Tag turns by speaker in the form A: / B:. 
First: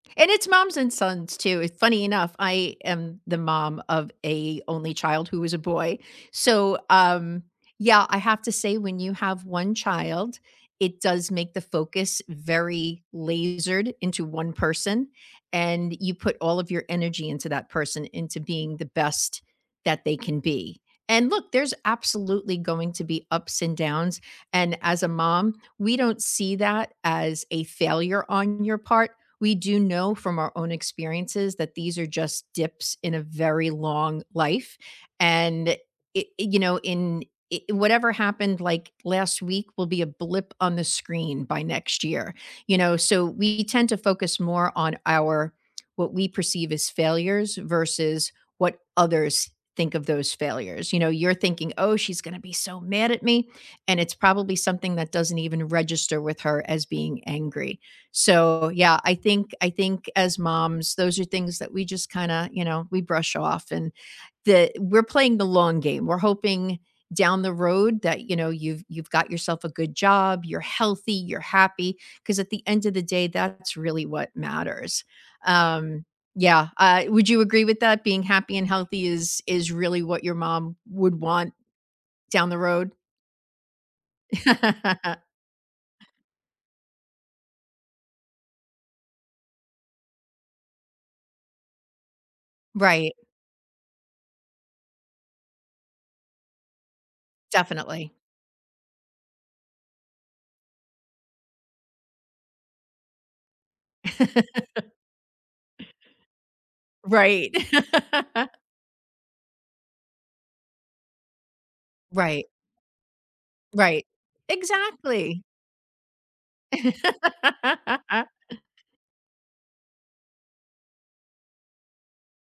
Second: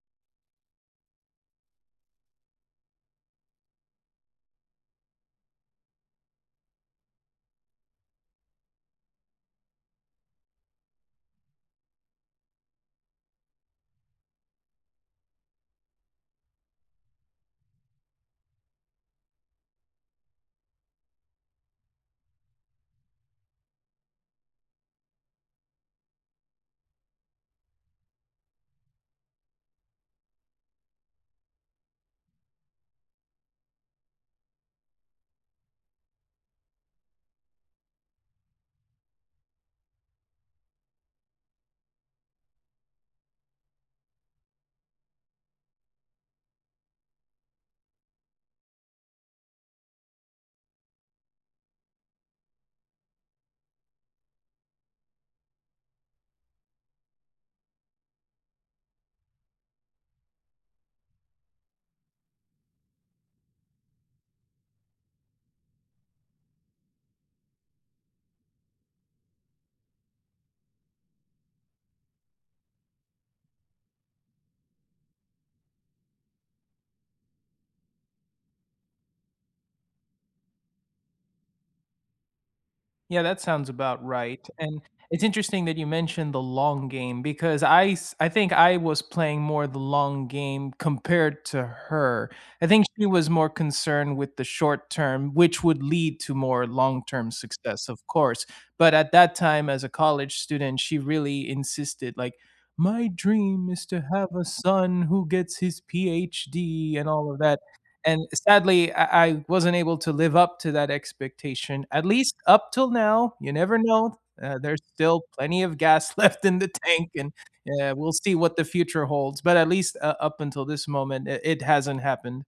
A: And it's moms and sons, too, it's funny enough, I am the mom of a only child who is a boy. So, um, yeah, I have to say, when you have 1 child, it does make the focus very lasered into 1 person, and you put all of your energy into that person, into being the best that they can be. And look, there's absolutely going to be ups and downs, and as a mom, we don't see that as a failure on your part. We do know from our own experiences that these are just dips in a very long life, and it it you know, in it whatever happened, like, last week will be a blip on the screen by next year. You know, so we tend to focus more on our what we perceive as failures versus what others think of those failures. You know, you're thinking, "Oh, she's gonna be so mad at me," and it's probably something that doesn't even register with her as being angry. So, yeah, I think I think, as moms, those are things that we just kinda, you know, we brush off, and the we're playing the long game. We're hoping down the road that, you know, you've you've got yourself a good job, you're healthy, you're happy. 'Cause at the end of the day, that's really what matters. Um, yeah, uh, would you agree with that, being happy and healthy is is really what your mom would want down the road?
B: Yeah, that sounds about right, and it's interesting that you mentioned the long game because I s I think I was playing more the long game compared to her. I think she
A: Right.
B: was more concerned with the short-term, which would lead to more long-term success, of
A: Definitely.
B: course. But at that time as a college student, she really insisted, like, "My dream is to have a son who gets his PhD," and all of
A: Right.
B: that, and sadly, I I wasn't able to live up to that expectation, at least
A: Right.
B: up till now, you never
A: Right.
B: know, uh, there's still
A: Exactly!
B: plenty of gas left in the tank, and, uh, we'll see what the future holds. But at least, uh, up until this moment, it it hasn't happened